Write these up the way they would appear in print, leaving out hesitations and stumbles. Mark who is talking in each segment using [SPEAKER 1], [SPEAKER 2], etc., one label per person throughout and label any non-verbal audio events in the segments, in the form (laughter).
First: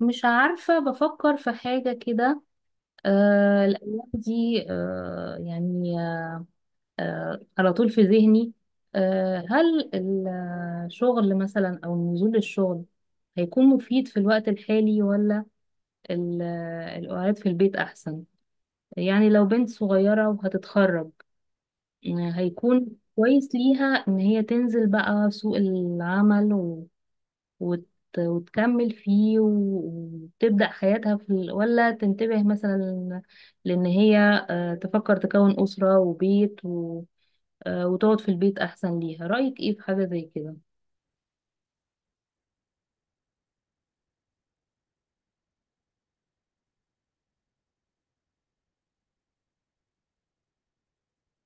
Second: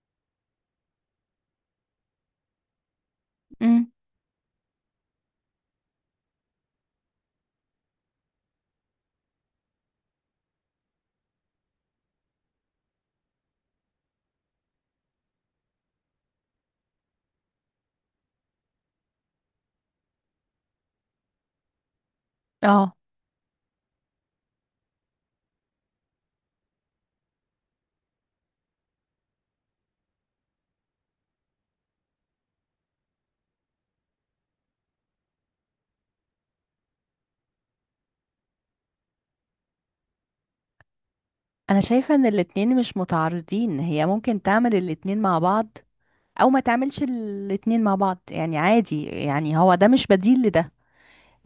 [SPEAKER 1] مش عارفة بفكر في حاجة كده.
[SPEAKER 2] امم
[SPEAKER 1] الأيام دي يعني. على طول في ذهني. هل الشغل مثلا أو نزول الشغل هيكون مفيد في الوقت الحالي، ولا ال- القعاد في البيت أحسن؟ يعني لو بنت صغيرة وهتتخرج، هيكون
[SPEAKER 2] اه،
[SPEAKER 1] كويس ليها إن هي تنزل بقى سوق العمل، وت... وتكمل فيه، وتبدأ حياتها في ولا تنتبه مثلا لأن هي تفكر تكون أسرة وبيت وتقعد في البيت أحسن ليها. رأيك إيه في حاجة زي كده؟
[SPEAKER 2] انا شايفه ان الاتنين مش متعارضين، هي ممكن تعمل الاتنين مع بعض او ما تعملش الاتنين مع بعض، يعني عادي. يعني هو ده مش بديل لده،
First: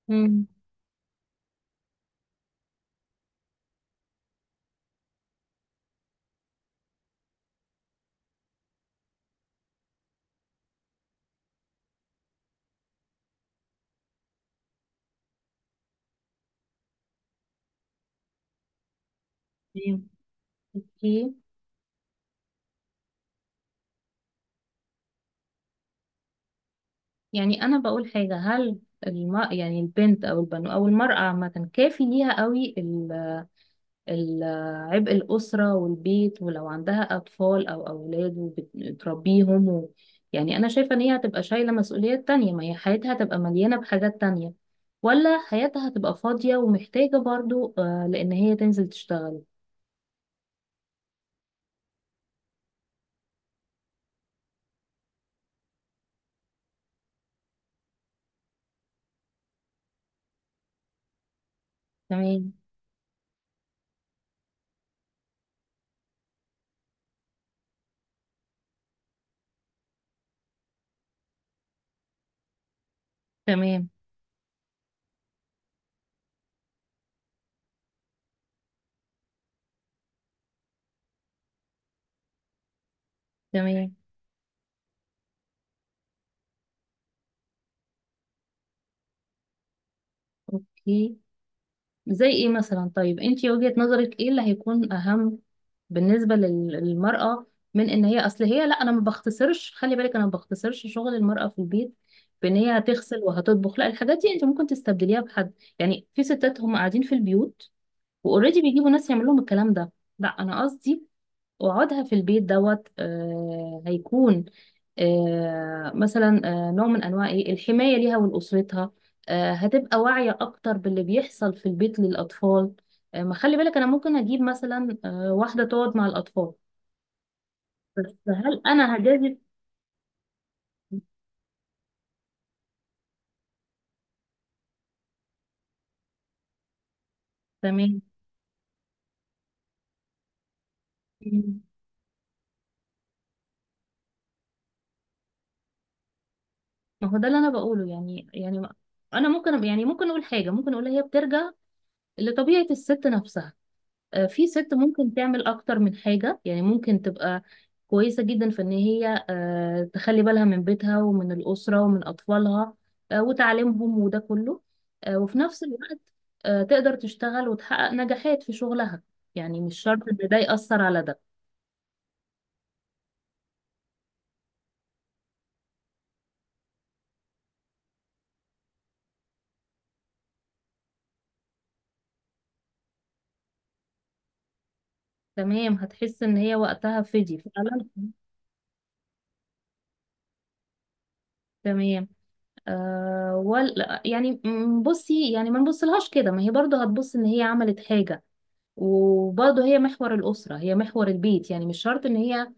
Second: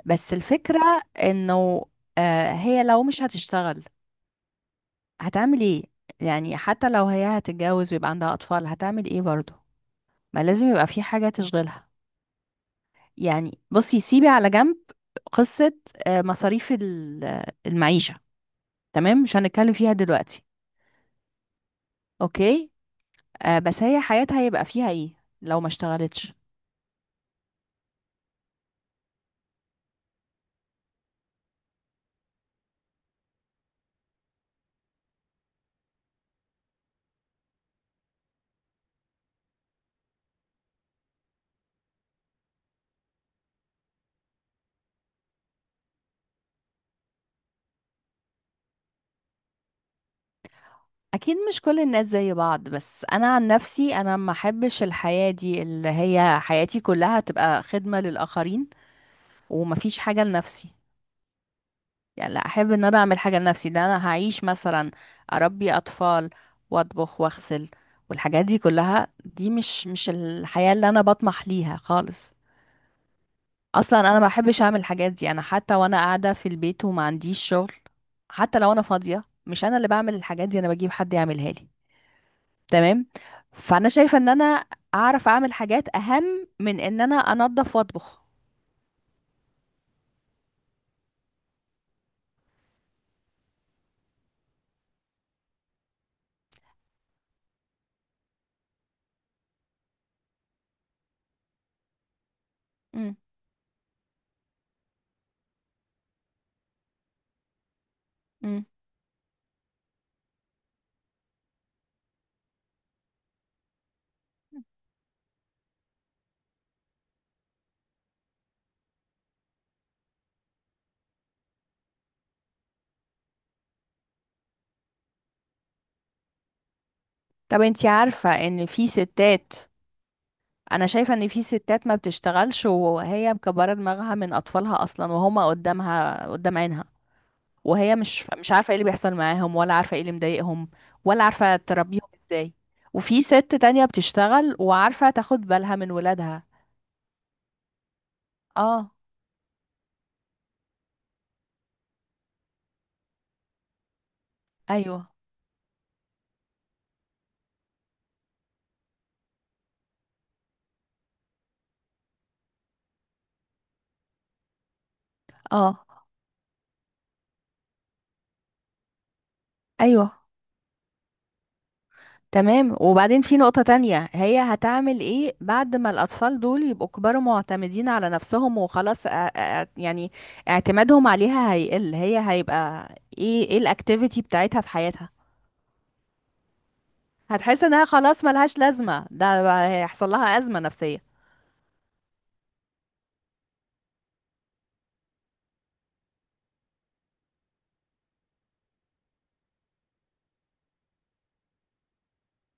[SPEAKER 2] بس
[SPEAKER 1] امم.
[SPEAKER 2] الفكره انه هي لو مش هتشتغل هتعمل ايه؟ يعني حتى لو هي هتتجوز ويبقى عندها اطفال هتعمل ايه برضه؟ ما لازم يبقى في حاجه تشغلها. يعني بصي، سيبي على جنب قصه مصاريف المعيشه، تمام، مش هنتكلم فيها
[SPEAKER 1] تمام.
[SPEAKER 2] دلوقتي.
[SPEAKER 1] اوكي.
[SPEAKER 2] اوكي. بس هي حياتها هيبقى فيها ايه لو ما اشتغلتش؟
[SPEAKER 1] يعني انا بقول حاجه. هل يعني البنت او المراه عامه كافي ليها قوي ال- عبء الأسرة والبيت؟ ولو عندها أطفال أو أولاد وبتربيهم يعني أنا شايفة إن هي هتبقى شايلة مسؤوليات تانية، ما هي حياتها هتبقى مليانة بحاجات تانية، ولا حياتها هتبقى فاضية ومحتاجة برضو لأن هي تنزل تشتغل؟
[SPEAKER 2] اكيد مش كل الناس زي بعض، بس انا عن نفسي انا ما احبش الحياة دي اللي هي حياتي كلها تبقى خدمة للاخرين ومفيش حاجة لنفسي. يعني لا
[SPEAKER 1] تمام.
[SPEAKER 2] احب ان انا اعمل حاجة لنفسي، ده انا هعيش مثلا اربي اطفال واطبخ واغسل، والحاجات دي كلها دي مش الحياة اللي انا بطمح ليها خالص.
[SPEAKER 1] تمام.
[SPEAKER 2] اصلا انا ما بحبش اعمل الحاجات دي، انا حتى وانا قاعده في البيت وما عنديش شغل، حتى لو انا فاضيه مش انا اللي بعمل الحاجات دي، انا بجيب حد يعملها لي. تمام. فانا
[SPEAKER 1] تمام.
[SPEAKER 2] شايفه ان انا اعرف اعمل حاجات اهم من ان انا انظف واطبخ.
[SPEAKER 1] أوكي. زي إيه مثلا؟ طيب أنتي، وجهة نظرك إيه اللي هيكون أهم بالنسبة للمرأة؟ من ان هي اصل هي، لا، انا ما بختصرش، خلي بالك انا ما بختصرش شغل المرأة في البيت بان هي
[SPEAKER 2] مم.
[SPEAKER 1] هتغسل وهتطبخ، لا، الحاجات دي انت ممكن تستبدليها بحد. يعني في ستات هم قاعدين في البيوت واوريدي
[SPEAKER 2] مم.
[SPEAKER 1] بيجيبوا ناس يعمل لهم الكلام ده. لا، انا قصدي وقعدها في البيت دوت هيكون مثلا نوع من انواع ايه الحمايه ليها ولاسرتها. هتبقى واعيه اكتر باللي بيحصل في البيت للاطفال. ما خلي بالك انا ممكن اجيب مثلا واحده تقعد مع الاطفال،
[SPEAKER 2] طب انتي
[SPEAKER 1] بس
[SPEAKER 2] عارفه
[SPEAKER 1] هل
[SPEAKER 2] ان في
[SPEAKER 1] انا هجازف؟
[SPEAKER 2] ستات، انا شايفه ان في ستات ما بتشتغلش وهي مكبره دماغها من اطفالها اصلا وهما قدامها قدام عينها، وهي
[SPEAKER 1] تمام.
[SPEAKER 2] مش عارفه ايه اللي بيحصل معاهم ولا عارفه ايه اللي مضايقهم ولا عارفه
[SPEAKER 1] مم.
[SPEAKER 2] تربيهم ازاي. وفي ست تانية بتشتغل وعارفه تاخد بالها من ولادها.
[SPEAKER 1] ما هو ده اللي انا بقوله، يعني
[SPEAKER 2] اه.
[SPEAKER 1] انا ممكن، يعني ممكن اقول حاجه، ممكن اقول هي بترجع لطبيعه الست نفسها. في ست
[SPEAKER 2] ايوه.
[SPEAKER 1] ممكن تعمل اكتر من حاجة، يعني ممكن تبقى كويسة جدا في ان هي تخلي بالها من بيتها ومن الأسرة ومن أطفالها وتعليمهم وده كله، وفي نفس
[SPEAKER 2] اه.
[SPEAKER 1] الوقت تقدر تشتغل وتحقق نجاحات في شغلها. يعني مش شرط ان
[SPEAKER 2] ايوه.
[SPEAKER 1] ده يأثر على ده.
[SPEAKER 2] تمام، وبعدين في نقطة تانية، هي هتعمل ايه بعد ما الأطفال دول يبقوا كبروا معتمدين على نفسهم وخلاص؟ يعني اعتمادهم عليها هيقل، هي هيبقى ايه؟ ايه الاكتيفيتي بتاعتها في حياتها؟
[SPEAKER 1] تمام، هتحس ان هي وقتها فدي
[SPEAKER 2] هتحس انها
[SPEAKER 1] فعلا.
[SPEAKER 2] خلاص ملهاش لازمة، ده بقى هيحصل لها أزمة نفسية.
[SPEAKER 1] تمام. ولا يعني بصي، يعني ما نبصلهاش كده، ما هي برضه هتبص ان هي عملت حاجة، وبرضه هي محور الأسرة، هي محور البيت. يعني مش شرط إن هي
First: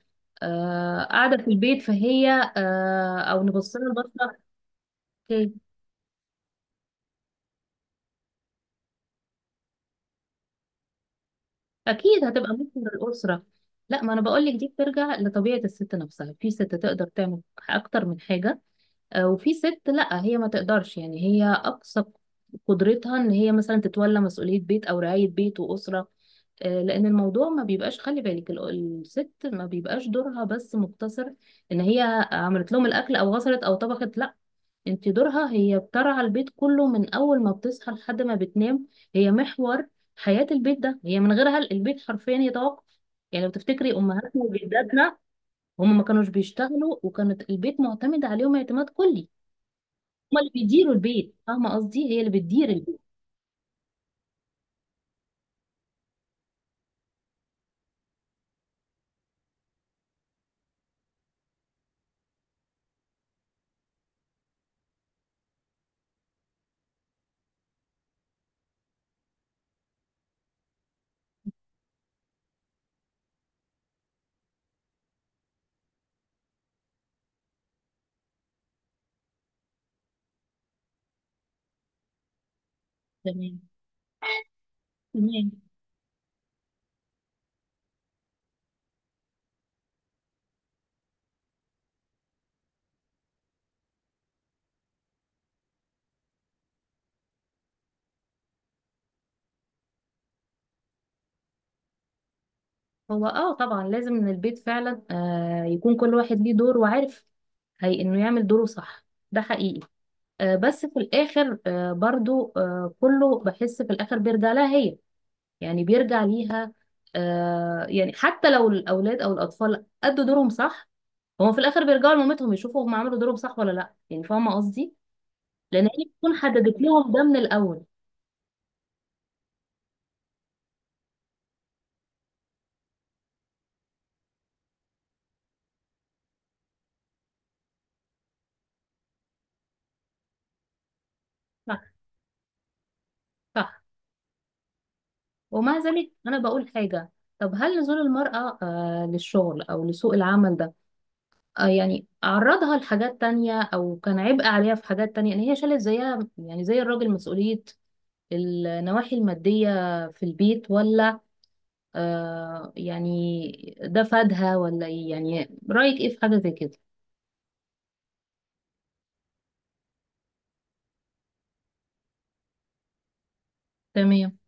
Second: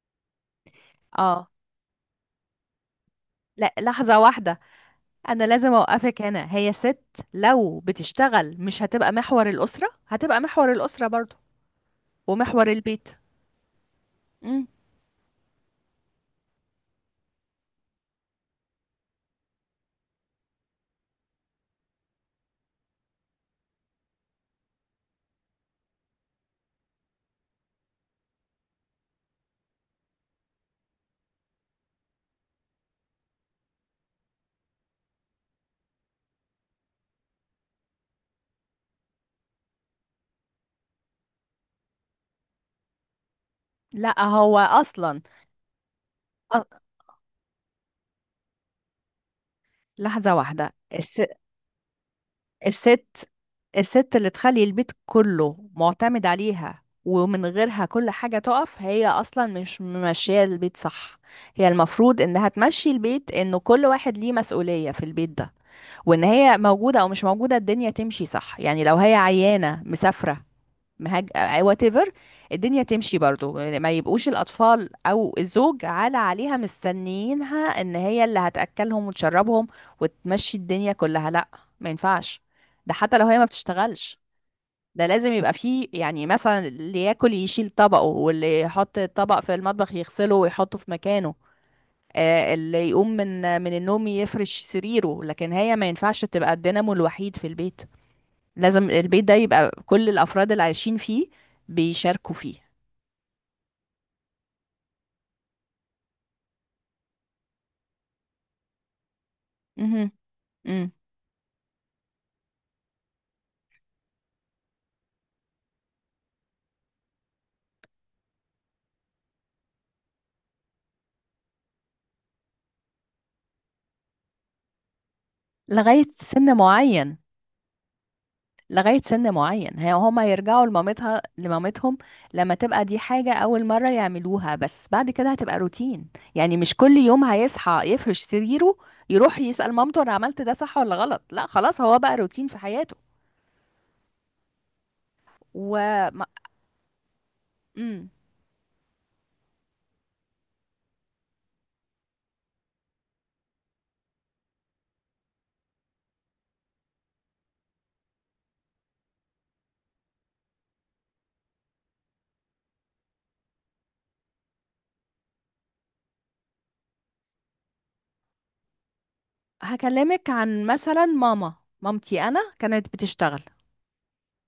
[SPEAKER 1] قاعدة في
[SPEAKER 2] اه.
[SPEAKER 1] البيت فهي أو
[SPEAKER 2] لا،
[SPEAKER 1] نبص لها
[SPEAKER 2] لحظة
[SPEAKER 1] البصة.
[SPEAKER 2] واحدة، أنا
[SPEAKER 1] أوكي.
[SPEAKER 2] لازم أوقفك هنا. هي ست لو بتشتغل مش هتبقى محور الأسرة؟ هتبقى محور الأسرة برضو
[SPEAKER 1] أكيد هتبقى
[SPEAKER 2] ومحور
[SPEAKER 1] محور
[SPEAKER 2] البيت.
[SPEAKER 1] الأسرة. لا، ما أنا بقول لك
[SPEAKER 2] مم.
[SPEAKER 1] دي بترجع لطبيعة الست نفسها. في ست تقدر تعمل أكتر من حاجة، وفي ست لا، هي ما تقدرش. يعني هي اقصى قدرتها ان هي مثلا تتولى مسؤولية بيت او رعاية بيت واسرة، لان الموضوع ما بيبقاش. خلي بالك الست ما بيبقاش دورها بس مقتصر ان هي عملت لهم الاكل او غسلت او طبخت، لا، انت دورها، هي بترعى البيت كله من اول ما بتصحى لحد ما بتنام. هي محور حياة البيت ده، هي من غيرها البيت حرفيا يتوقف. يعني لو تفتكري
[SPEAKER 2] لا
[SPEAKER 1] امهاتنا
[SPEAKER 2] هو
[SPEAKER 1] وجداتنا،
[SPEAKER 2] أصلا،
[SPEAKER 1] هم ما كانوش
[SPEAKER 2] أ-
[SPEAKER 1] بيشتغلوا وكانت البيت معتمد عليهم اعتماد كلي.
[SPEAKER 2] لحظة
[SPEAKER 1] هما اللي
[SPEAKER 2] واحدة،
[SPEAKER 1] بيديروا البيت، فاهمة قصدي، هي اللي بتدير البيت.
[SPEAKER 2] الست، الست اللي تخلي البيت كله معتمد عليها ومن غيرها كل حاجة تقف، هي أصلا مش ماشية البيت صح. هي المفروض إنها تمشي البيت، إنه كل واحد ليه مسؤولية في البيت ده، وإن هي موجودة أو مش موجودة الدنيا تمشي صح. يعني لو هي عيانة، مسافرة، مهاج، وات ايفر، الدنيا تمشي برضو. ما يبقوش الاطفال او الزوج عليها مستنيينها ان هي اللي هتاكلهم وتشربهم وتمشي الدنيا كلها. لا، ما ينفعش. ده حتى لو هي ما
[SPEAKER 1] تمام.
[SPEAKER 2] بتشتغلش ده لازم
[SPEAKER 1] تمام.
[SPEAKER 2] يبقى فيه، يعني مثلا اللي ياكل يشيل طبقه، واللي يحط الطبق في المطبخ يغسله ويحطه في مكانه، اللي يقوم من النوم يفرش سريره. لكن هي ما ينفعش تبقى الدينامو الوحيد في البيت، لازم البيت ده يبقى كل الافراد اللي عايشين فيه بيشاركوا فيه.
[SPEAKER 1] هو طبعا لازم ان البيت فعلا يكون كل واحد ليه دور وعارف هي انه يعمل دوره، صح. ده حقيقي.
[SPEAKER 2] مهم.
[SPEAKER 1] بس
[SPEAKER 2] مم.
[SPEAKER 1] في الاخر، برضو، كله بحس في الاخر بيرجع لها هي. يعني بيرجع ليها. يعني حتى لو الاولاد او الاطفال ادوا دورهم صح، هما في الاخر بيرجعوا لمامتهم يشوفوا هم عملوا دورهم صح ولا لا. يعني فاهمة قصدي، لان هي
[SPEAKER 2] لغايه
[SPEAKER 1] بتكون
[SPEAKER 2] سن
[SPEAKER 1] حددت لهم
[SPEAKER 2] معين،
[SPEAKER 1] ده من الاول.
[SPEAKER 2] لغايه سن معين هي هما يرجعوا لمامتها لمامتهم لما تبقى دي حاجه اول مره يعملوها، بس بعد كده هتبقى روتين. يعني مش كل يوم هيصحى يفرش سريره يروح يسال مامته انا عملت ده صح ولا غلط، لا خلاص
[SPEAKER 1] صح.
[SPEAKER 2] هو بقى روتين في حياته.
[SPEAKER 1] صح. ومع
[SPEAKER 2] و
[SPEAKER 1] ذلك
[SPEAKER 2] ما-
[SPEAKER 1] أنا بقول حاجة. طب هل نزول
[SPEAKER 2] مم.
[SPEAKER 1] المرأة للشغل أو لسوق العمل ده يعني عرضها لحاجات تانية، أو كان عبء عليها في حاجات تانية إن هي شالت زيها، يعني زي الراجل، مسؤولية النواحي المادية في البيت؟ ولا يعني ده فادها ولا إيه؟ يعني رأيك إيه في حاجة زي كده؟
[SPEAKER 2] هكلمك عن مثلا ماما، مامتي انا كانت بتشتغل
[SPEAKER 1] تمام.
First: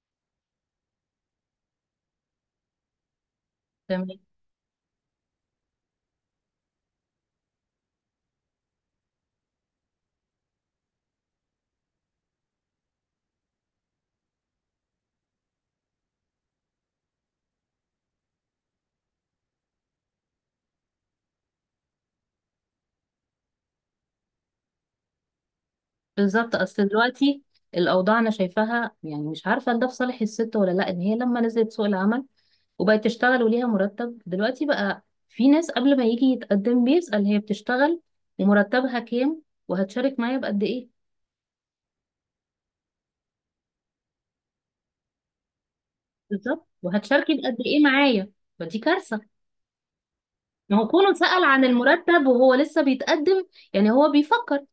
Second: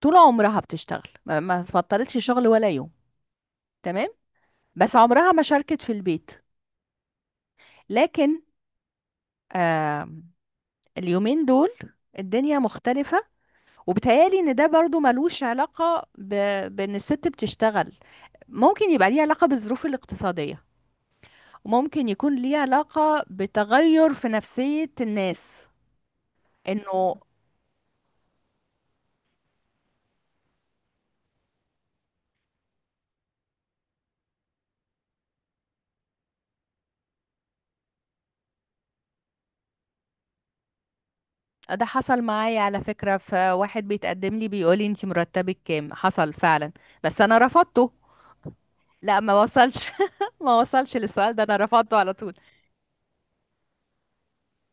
[SPEAKER 2] طول عمرها، بتشتغل ما فطرتش شغل ولا يوم،
[SPEAKER 1] تمام.
[SPEAKER 2] تمام، بس عمرها ما شاركت في البيت. لكن آه اليومين دول الدنيا مختلفة، وبتهيألي ان ده برضو ملوش علاقة بان الست بتشتغل. ممكن يبقى ليه علاقة بالظروف الاقتصادية، وممكن يكون ليه علاقة بتغير في نفسية الناس.
[SPEAKER 1] بالظبط. أصل
[SPEAKER 2] انه
[SPEAKER 1] دلوقتي الأوضاع أنا شايفاها، يعني مش عارفة ده في صالح الست ولا لأ، إن هي لما نزلت سوق العمل وبقت تشتغل وليها مرتب. دلوقتي بقى في ناس قبل ما يجي يتقدم بيسأل: هي بتشتغل؟ ومرتبها كام؟ وهتشارك معايا بقد ايه؟
[SPEAKER 2] ده حصل معايا على فكرة، فواحد بيتقدم لي بيقول لي انتي مرتبك كام، حصل
[SPEAKER 1] بالظبط.
[SPEAKER 2] فعلا. بس
[SPEAKER 1] وهتشاركي
[SPEAKER 2] انا
[SPEAKER 1] بقد ايه
[SPEAKER 2] رفضته.
[SPEAKER 1] معايا؟ فدي كارثة.
[SPEAKER 2] لا، ما وصلش (laughs) ما
[SPEAKER 1] ما هو
[SPEAKER 2] وصلش
[SPEAKER 1] كونه
[SPEAKER 2] للسؤال ده،
[SPEAKER 1] سأل
[SPEAKER 2] انا
[SPEAKER 1] عن
[SPEAKER 2] رفضته على
[SPEAKER 1] المرتب
[SPEAKER 2] طول.
[SPEAKER 1] وهو لسه بيتقدم، يعني هو بيفكر،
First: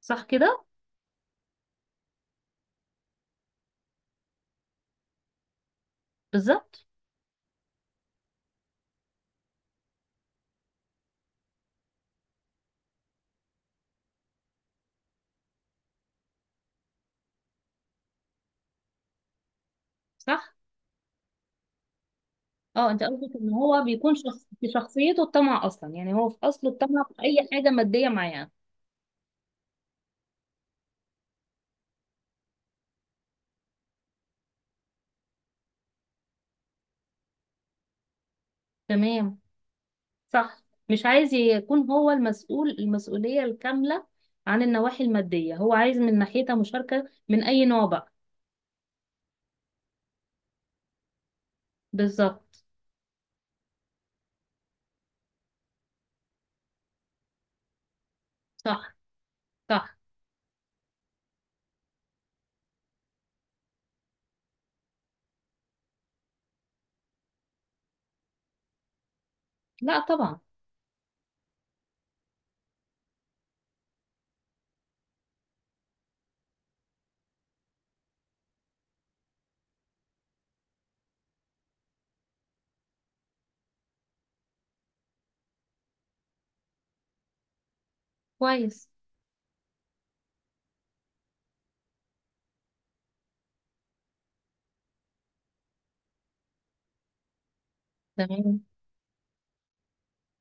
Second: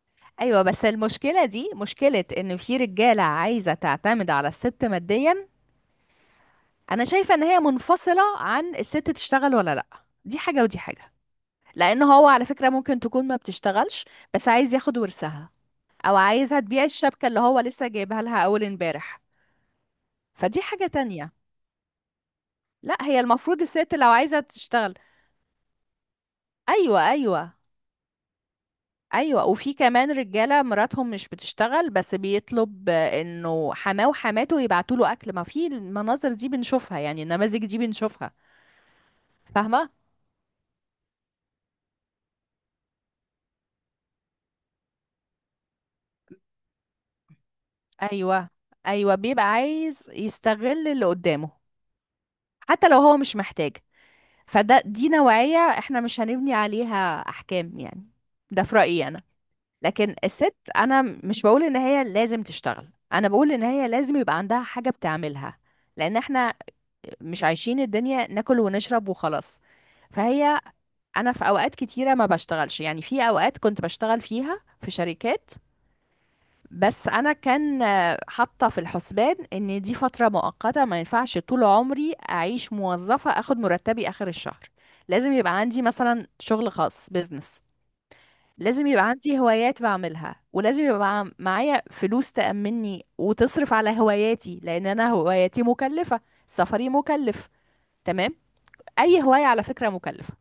[SPEAKER 1] صح
[SPEAKER 2] ايوه،
[SPEAKER 1] كده؟
[SPEAKER 2] بس المشكله دي مشكله ان في رجاله عايزه تعتمد على الست ماديا.
[SPEAKER 1] بالظبط.
[SPEAKER 2] انا شايفه ان هي منفصله عن الست تشتغل ولا لا، دي حاجه ودي حاجه. لان هو على فكره ممكن تكون ما بتشتغلش بس عايز ياخد ورثها، او عايزها تبيع الشبكه اللي هو لسه جايبها لها اول امبارح.
[SPEAKER 1] صح.
[SPEAKER 2] فدي حاجه تانية.
[SPEAKER 1] اه،
[SPEAKER 2] لا
[SPEAKER 1] انت
[SPEAKER 2] هي
[SPEAKER 1] قصدك ان
[SPEAKER 2] المفروض
[SPEAKER 1] هو
[SPEAKER 2] الست لو
[SPEAKER 1] بيكون
[SPEAKER 2] عايزه
[SPEAKER 1] شخص في
[SPEAKER 2] تشتغل،
[SPEAKER 1] شخصيته الطمع اصلا، يعني هو في اصله
[SPEAKER 2] ايوه،
[SPEAKER 1] الطمع في اي
[SPEAKER 2] ايوه،
[SPEAKER 1] حاجة مادية معايا.
[SPEAKER 2] ايوه، وفي كمان رجاله مراتهم مش بتشتغل بس بيطلب انه حماه وحماته يبعتوا له اكل، ما في المناظر دي بنشوفها، يعني النماذج دي بنشوفها.
[SPEAKER 1] تمام.
[SPEAKER 2] فاهمه.
[SPEAKER 1] صح. مش عايز يكون هو المسؤول المسؤولية الكاملة عن النواحي المادية، هو عايز من ناحيتها مشاركة من أي نوع بقى.
[SPEAKER 2] ايوه، ايوه، بيبقى عايز يستغل اللي قدامه
[SPEAKER 1] بالظبط.
[SPEAKER 2] حتى لو هو مش محتاج. فده دي نوعيه احنا مش هنبني عليها احكام يعني، ده في
[SPEAKER 1] صح.
[SPEAKER 2] رايي انا.
[SPEAKER 1] صح.
[SPEAKER 2] لكن الست، انا مش بقول ان هي لازم تشتغل، انا بقول ان هي لازم يبقى عندها حاجه بتعملها، لان احنا مش عايشين الدنيا ناكل ونشرب وخلاص.
[SPEAKER 1] لا طبعا.
[SPEAKER 2] فهي، انا في اوقات كتيره ما بشتغلش، يعني في اوقات كنت بشتغل فيها في شركات، بس انا كان حاطه في الحسبان ان دي فتره مؤقته، ما ينفعش طول عمري اعيش موظفه اخد مرتبي اخر الشهر. لازم يبقى عندي مثلا شغل خاص، بيزنس، لازم
[SPEAKER 1] كويس.
[SPEAKER 2] يبقى عندي هوايات بعملها، ولازم يبقى معايا فلوس تأمني وتصرف على هواياتي، لان انا هواياتي مكلفه، سفري مكلف، تمام،
[SPEAKER 1] تمام.
[SPEAKER 2] اي هواية على فكرة مكلفة.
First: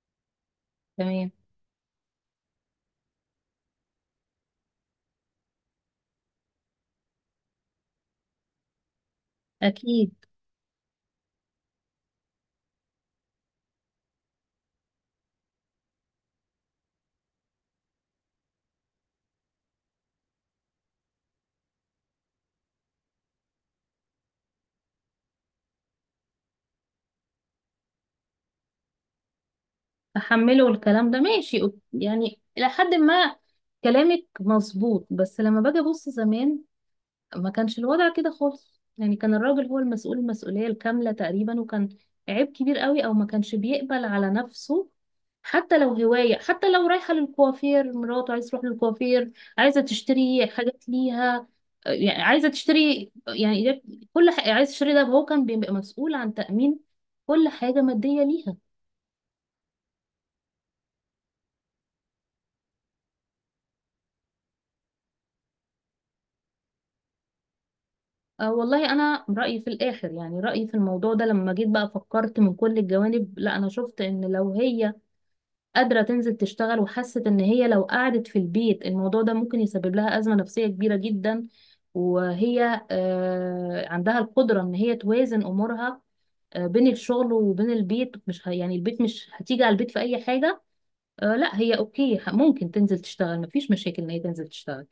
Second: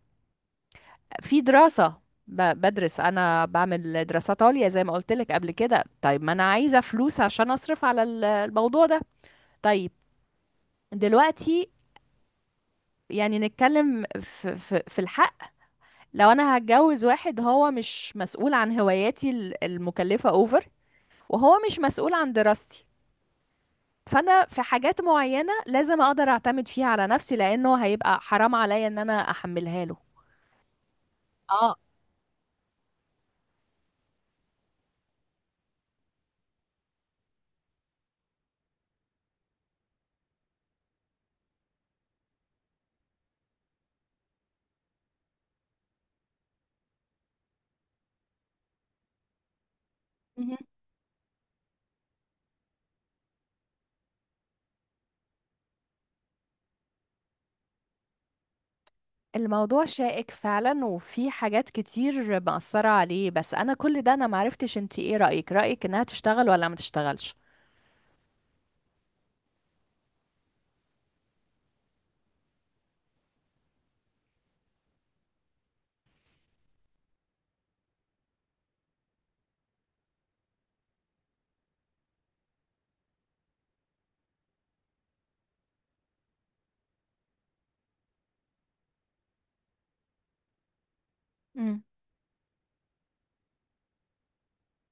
[SPEAKER 1] تمام.
[SPEAKER 2] في دراسة، بدرس، انا بعمل دراسات عليا زي ما قلت لك قبل كده، طيب ما انا عايزة فلوس عشان اصرف على الموضوع ده. طيب،
[SPEAKER 1] أكيد.
[SPEAKER 2] دلوقتي يعني نتكلم في الحق، لو انا هتجوز واحد هو مش مسؤول عن هواياتي المكلفة اوفر، وهو مش مسؤول عن دراستي، فانا في حاجات معينة لازم اقدر اعتمد فيها على نفسي، لانه هيبقى حرام عليا ان انا احملها له.
[SPEAKER 1] أحمله الكلام ده ماشي،
[SPEAKER 2] اه،
[SPEAKER 1] يعني إلى حد ما. كلامك مظبوط، بس لما باجي أبص زمان، ما كانش الوضع كده خالص. يعني كان الراجل هو المسؤول المسؤولية الكاملة تقريبا، وكان عيب كبير قوي او ما كانش بيقبل على نفسه حتى لو هواية، حتى لو رايحة للكوافير، مراته عايز تروح للكوافير، عايزة تشتري حاجات ليها، يعني عايزة تشتري، يعني كل حاجة عايز تشتري ده، هو كان بيبقى مسؤول عن تأمين كل حاجة مادية ليها.
[SPEAKER 2] الموضوع شائك فعلا وفي حاجات كتير مأثرة عليه، بس أنا كل ده أنا معرفتش انتي ايه رأيك، رأيك إنها تشتغل ولا ما تشتغلش؟
[SPEAKER 1] أه والله أنا رأيي في الآخر، يعني رأيي في الموضوع ده لما جيت بقى فكرت من كل الجوانب، لا أنا شفت إن لو هي قادرة تنزل تشتغل، وحست ان هي لو قعدت في البيت الموضوع ده ممكن يسبب لها أزمة نفسية كبيرة جدا، وهي عندها القدرة ان هي توازن امورها بين الشغل وبين البيت، مش يعني البيت مش هتيجي على البيت في اي حاجة، لا هي
[SPEAKER 2] مم.
[SPEAKER 1] اوكي، ممكن تنزل تشتغل، مفيش مشاكل ان هي تنزل تشتغل.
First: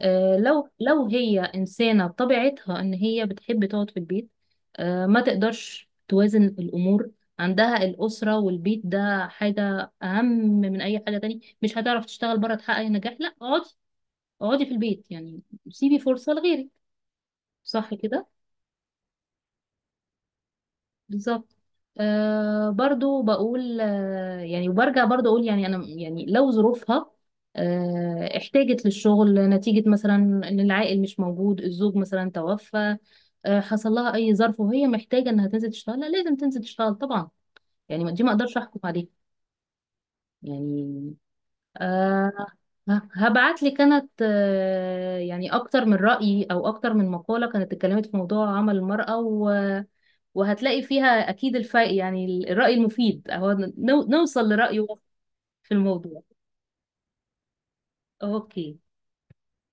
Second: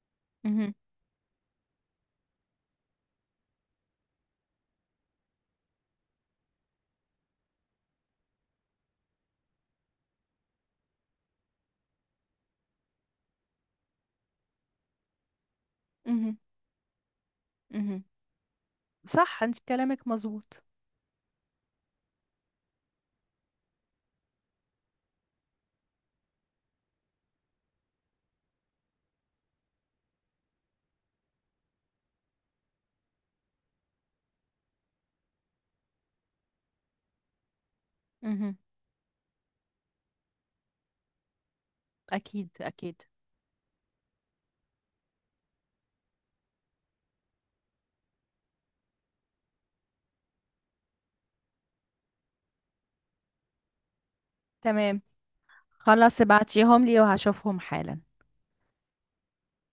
[SPEAKER 1] لو
[SPEAKER 2] مهم.
[SPEAKER 1] هي انسانه بطبيعتها ان هي بتحب تقعد في البيت، ما تقدرش توازن الامور عندها الاسره والبيت، ده حاجه اهم من اي حاجه تانية، مش هتعرف تشتغل بره تحقق نجاح، لا، اقعدي اقعدي في البيت. يعني سيبي فرصه
[SPEAKER 2] مهم.
[SPEAKER 1] لغيرك. صح
[SPEAKER 2] مهم.
[SPEAKER 1] كده؟
[SPEAKER 2] صح، انت كلامك مظبوط.
[SPEAKER 1] بالظبط. برضو بقول، يعني وبرجع برضو اقول، يعني انا يعني لو ظروفها احتاجت للشغل نتيجة مثلا ان العائل مش موجود، الزوج مثلا توفى، حصل لها اي ظرف وهي محتاجة انها تنزل تشتغل، لا لازم تنزل تشتغل طبعا. يعني دي ما اقدرش
[SPEAKER 2] مهم.
[SPEAKER 1] احكم عليها. يعني آه
[SPEAKER 2] أكيد، أكيد،
[SPEAKER 1] هبعت لي، كانت يعني اكتر من رأي او اكتر من مقالة كانت اتكلمت في موضوع عمل المرأة، و وهتلاقي فيها اكيد الفائق، يعني الرأي المفيد اهو، نوصل لرأيه
[SPEAKER 2] تمام،
[SPEAKER 1] في
[SPEAKER 2] خلاص
[SPEAKER 1] الموضوع.
[SPEAKER 2] ابعتيهم لي وهشوفهم حالا.
[SPEAKER 1] اوكي.